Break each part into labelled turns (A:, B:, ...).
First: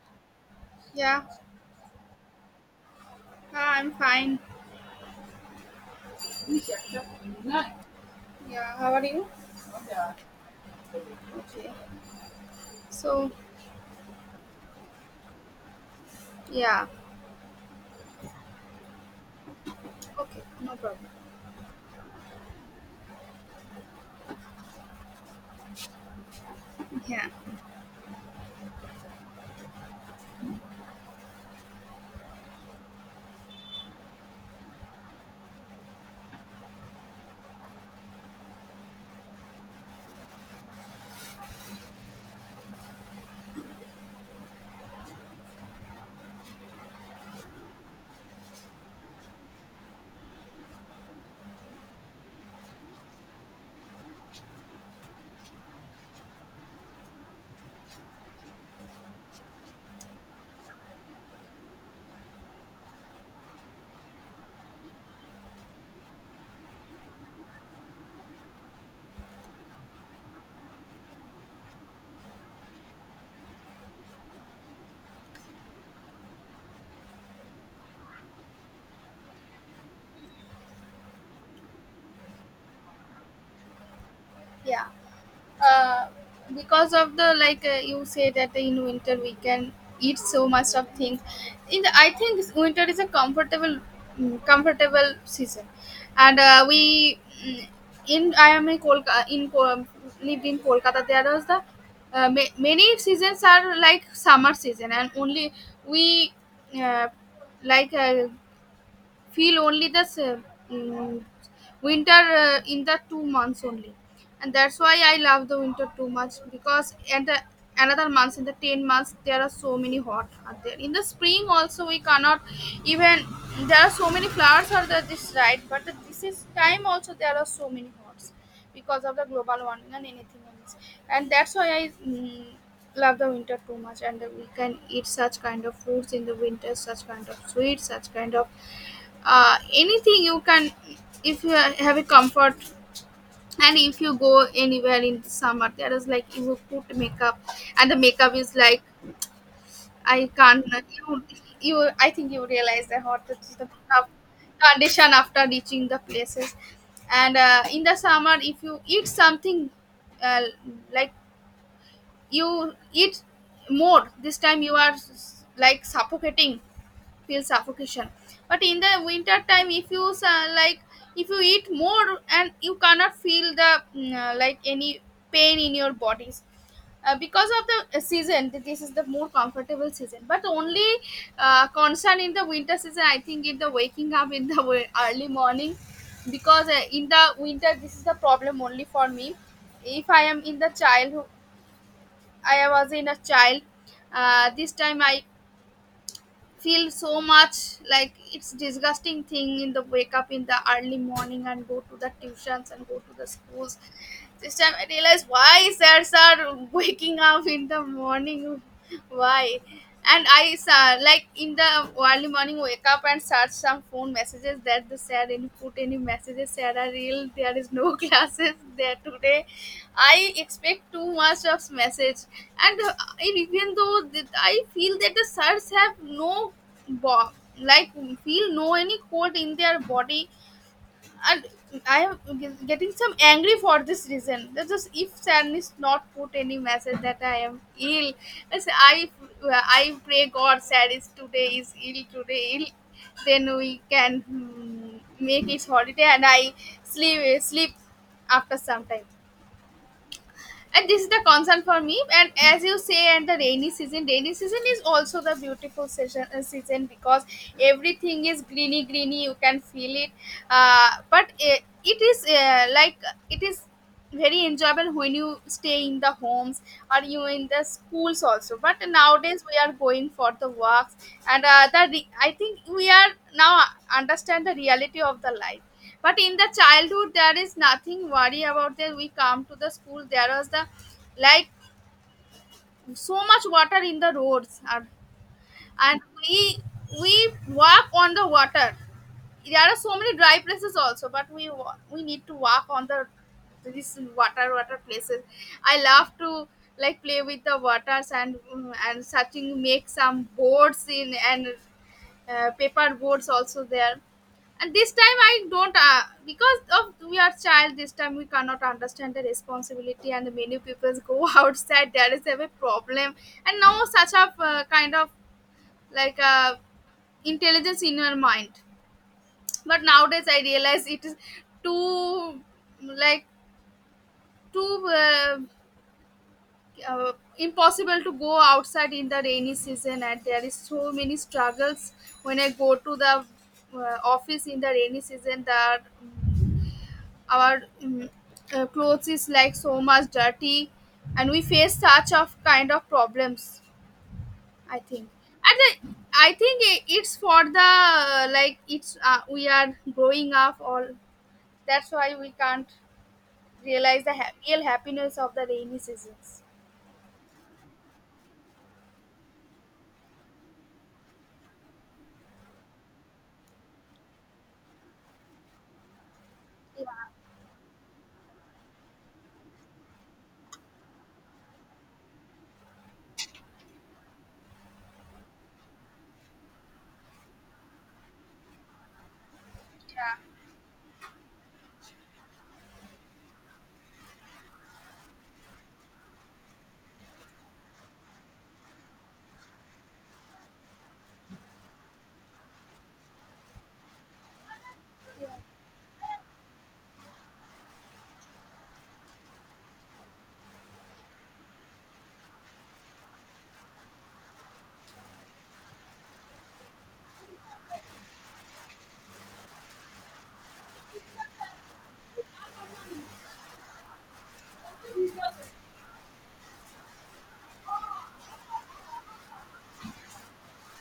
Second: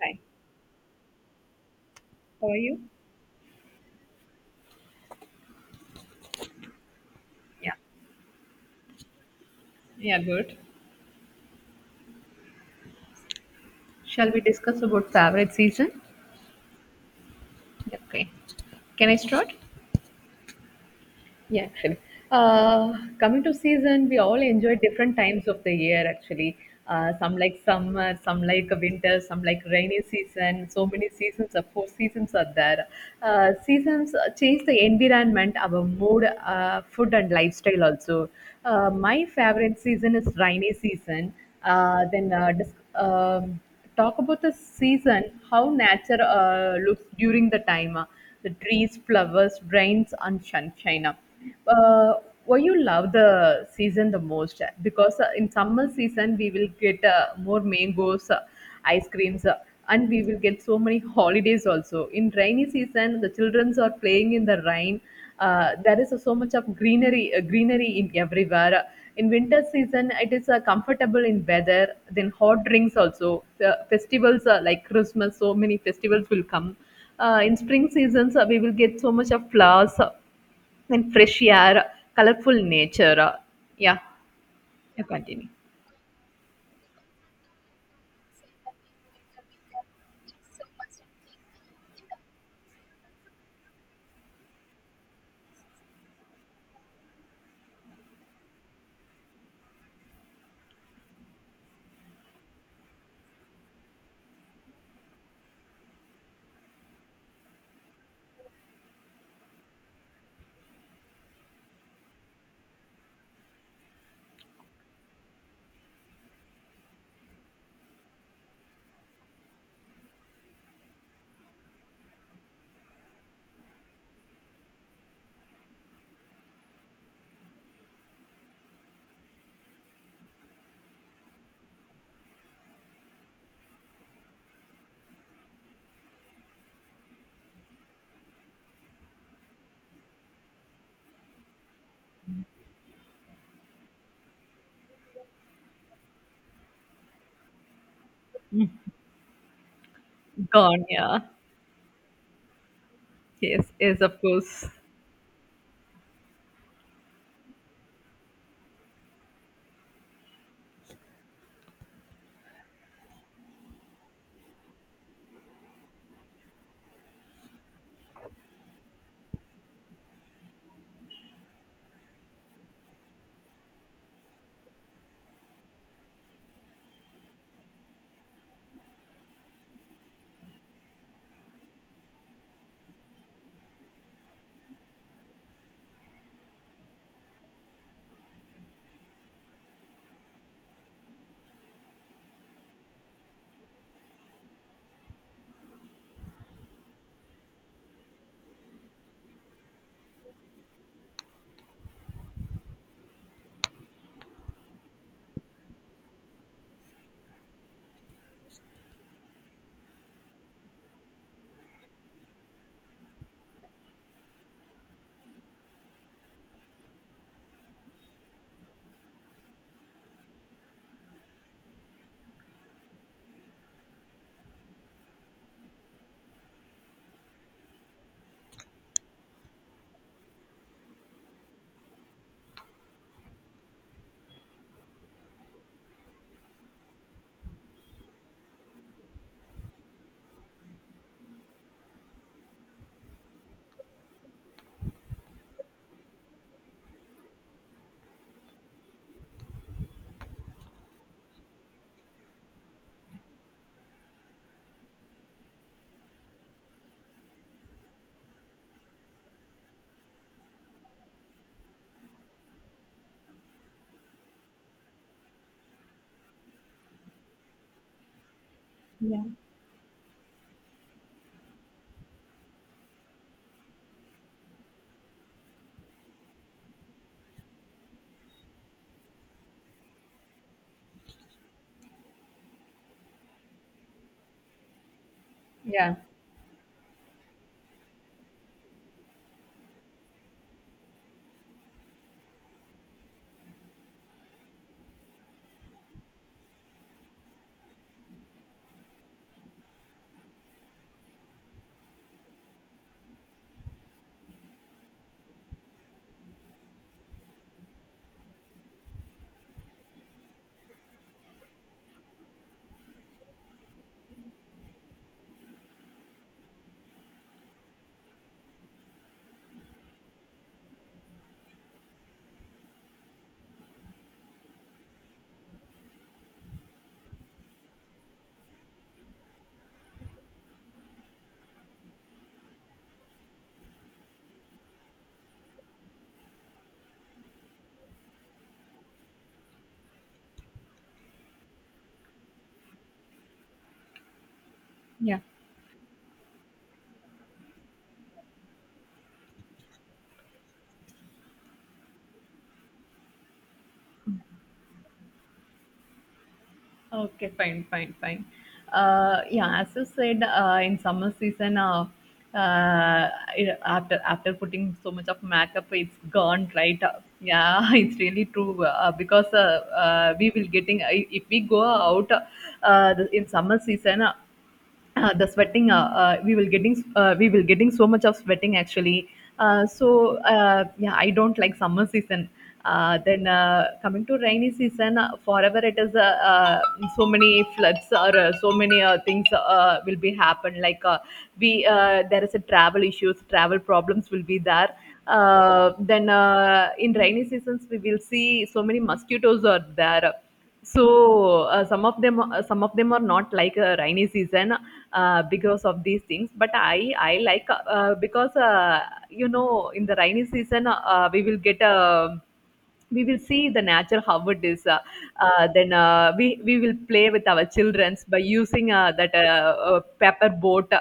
A: Hi,
B: Yeah,
A: how are you?
B: I'm fine.
A: Yeah,
B: Yeah, how are you? Okay.
A: yeah, good.
B: So,
A: Shall we discuss about favorite season?
B: yeah.
A: Okay. Can I start?
B: Okay, no problem.
A: Yeah, actually. Uh, Coming to season, we all enjoy different times of the year, actually.
B: Yeah.
A: Some like summer, some like winter, some like rainy season. So many seasons, four seasons are there. Seasons change the environment, our mood, food, and lifestyle also. My favorite season is rainy season. Uh, then uh, dis- um, Talk about the season, how nature looks during the time, the trees, flowers, rains, and sunshine. Uh, why you love the season the most? Because in summer season we will get more mangoes, ice creams, and we will get so many holidays also. In rainy season, the childrens are playing in the rain. There is so much of greenery, greenery in everywhere. In winter season, it is comfortable in weather. Then hot drinks also. The festivals are like Christmas. So many festivals will come in spring seasons, we will get so much of flowers and fresh air, colorful nature. Yeah,
B: Yeah.
A: you continue.
B: uh, because of the you say that in winter we can eat so much of things I think this winter is a comfortable comfortable season and we mm, in I am in Kolkata. Lived in Kolkata. There was the many seasons are like summer season, and only we uh, like uh, feel only the mm, winter in the 2 months only, and that's why I love the winter too much. Because and the another months, in the 10 months there are so many hot out there. In the spring also we cannot even, there are so many flowers are there this right, but this is time also there are so many hots because of the global warming and anything else. And that's why I love the winter too much, and we can eat such kind of fruits in the winter, such kind of sweets, such kind of anything you can, if you have a comfort. And if you go anywhere in the summer, there is like you put makeup, and the makeup is like, I can't.
A: Gone,
B: you
A: yeah.
B: you I think you realize the hot is the
A: Yes, yes,
B: tough
A: of course.
B: condition after reaching the places. And in the summer if you eat something, uh, like you eat more, this time you are like suffocating, feel suffocation. But in the winter time if you like if you eat more, and you cannot feel the like any pain in your bodies, because of the season. This is the more comfortable season, but only concern in the winter season I think in the waking up in the early morning. Because in the winter this is the problem only for me. If I am in the child, I was in a child, this time I feel so much, like it's disgusting thing in the wake up in the early morning and go to the tuitions and go to the schools. This time I realized why sirs are waking up in the morning. Why? And I saw like in the early morning wake up and search some phone messages that the sir any put any messages, sir are real there is no classes there today. I expect too much of message. And uh, and even though that I feel that the sirs have no bo- like feel no any cold in their body. And I am getting some angry for this reason. That's just if Sam is not put any message that I am ill. I pray God Sam is today is ill, today ill. Then we can make it holiday and I sleep, after some time. And this is the concern for me. And as you say, and the rainy season, is also the beautiful season, season, because everything is greeny, you can feel it. But it is like it is very enjoyable when you stay in the homes or you in the schools also, but
A: Yeah.
B: nowadays we are going for the works. And I think we are now understand the reality of the life. But in the childhood there is nothing worry about that, we come to the school, there was the like so much water in the roads,
A: Yeah,
B: and we walk on the water. There are so many dry places also, but we need to walk on the this water, places. I love to like play with the waters, and and searching make some boards in, and paper boards also there. And this time I don't because of we are child, this time we cannot understand the responsibility, and many people go outside, there is a big problem. And now such a kind of like uh, intelligence in your mind. But nowadays I realize it is too, like too, uh, impossible to go outside in the rainy season, and there is so many struggles when I go to the office in the rainy season. Our clothes is like so much dirty, and we face such of kind of problems, I think.
A: yeah.
B: and the, I think it's for the like it's we are growing up all, that's why we can't realize the real happiness of the rainy seasons.
A: Okay, fine, fine, fine. Yeah, as you said, in summer season, uh, after putting so much of makeup, it's gone, right? Yeah, it's really true because we will getting if we go out in summer season, the sweating we will getting so much of sweating actually.
B: Yeah.
A: Yeah, I don't like summer season. Then Coming to rainy season, forever it is, so many floods or so many things will be happen like, we there is a travel issues, travel problems will be there. Then In rainy seasons we will see so many mosquitoes are there, so some of them are not like a rainy season because of these things, but I like, because you know in the rainy season, we will see the nature how it is. Then We will play with our childrens by using that paper boat.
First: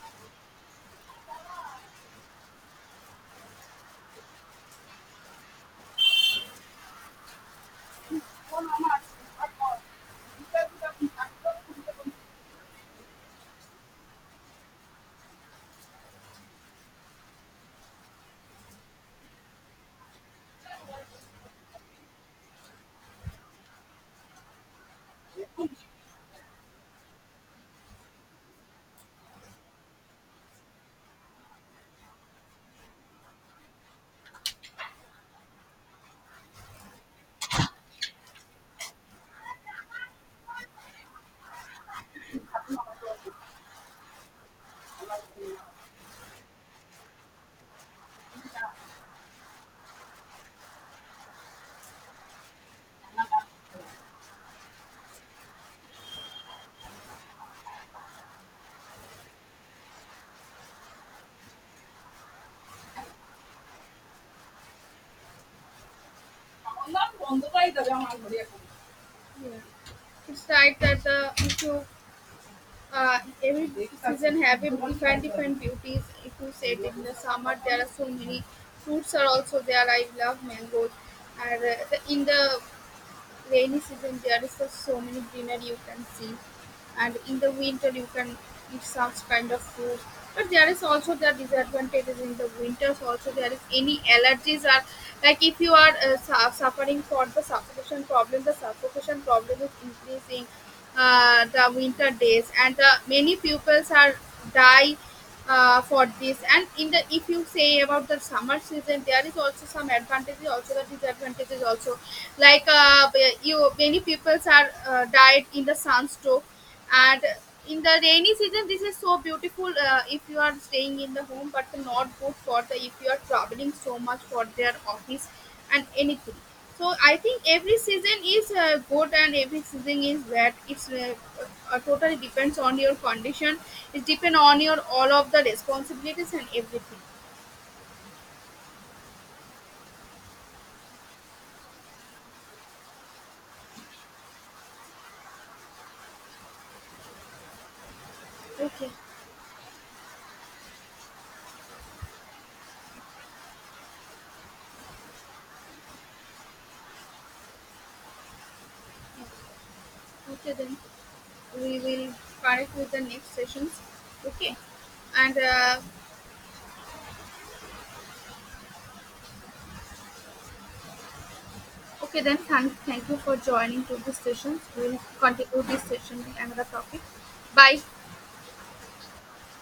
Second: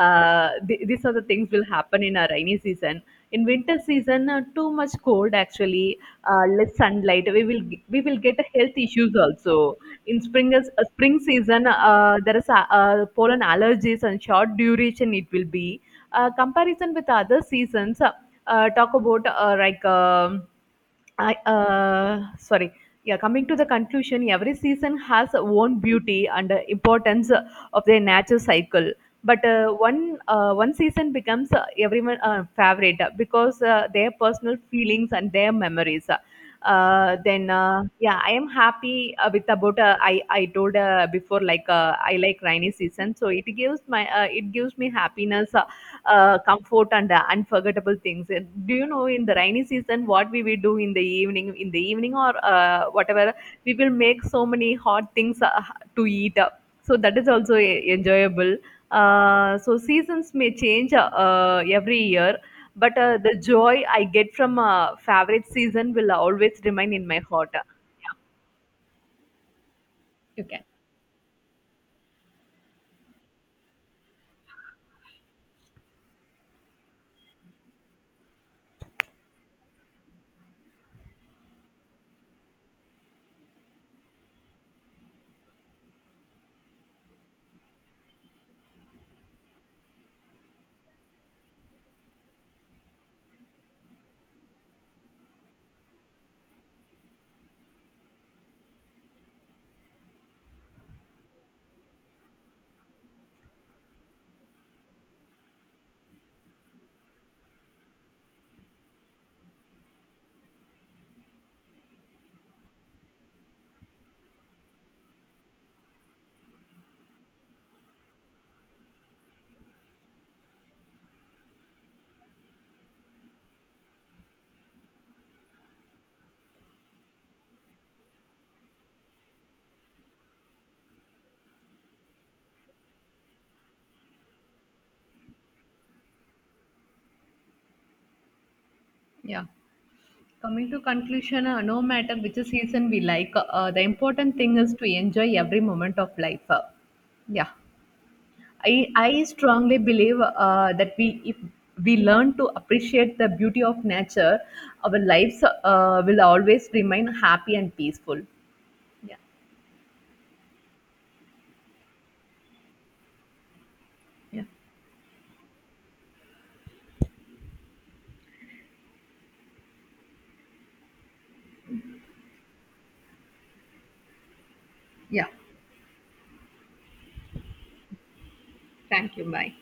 A: These are the things will happen in a rainy season. In winter season, too much cold actually, less sunlight, we will get health issues also. In spring season, pollen allergies and short duration it will be comparison with other seasons. Talk about like I sorry. Yeah, coming to the conclusion, every season has own beauty and importance of their natural cycle. But one season becomes everyone favorite because their personal feelings and their memories. Then Yeah, I am happy with about I told before, like, I like rainy season, so it gives me happiness, comfort, and unforgettable things. And do you know in the rainy season what we will do in the evening? In the evening or whatever, we will make so many hot things to eat. So that is also enjoyable. So seasons may change, every year, but the joy I get from a favorite season will always remain in my heart. Yeah. You
B: It's
A: can.
B: right that the issue, every season have a different, different beauties. If you say it in the summer, there are so many fruits are also there. I love mangoes, and in the rainy season there is just so many greenery you can see, and in the winter you can eat some kind of food, but there is also the disadvantages in the winters. Also there is any allergies are like, if you are suffering for the suffocation problem, the suffocation problem is increasing the winter days, and the many pupils are die for this. And in the, if you say about the summer season, there is also some advantages, also the disadvantages also, like uh, you, many peoples are died in the sunstroke. And in the rainy season this is so beautiful, if you are staying in the home, but not good for the, if you are traveling so much for their office and anything. So I think every season is good and every season is bad. It's Totally depends on your condition. It depends on your all of the responsibilities and everything.
A: Yeah. Coming to conclusion, no matter which season we like, the important thing is to enjoy every moment of life. Yeah, I
B: Okay,
A: I strongly believe that we if we learn to appreciate the beauty of nature, our lives will always remain happy and peaceful. Yeah,
B: okay, then we will connect with the next sessions.
A: yeah,
B: Okay, and okay, then thank you for joining to this sessions. We'll
A: yeah.
B: continue this session with another topic. Bye.
A: Thank you. Bye.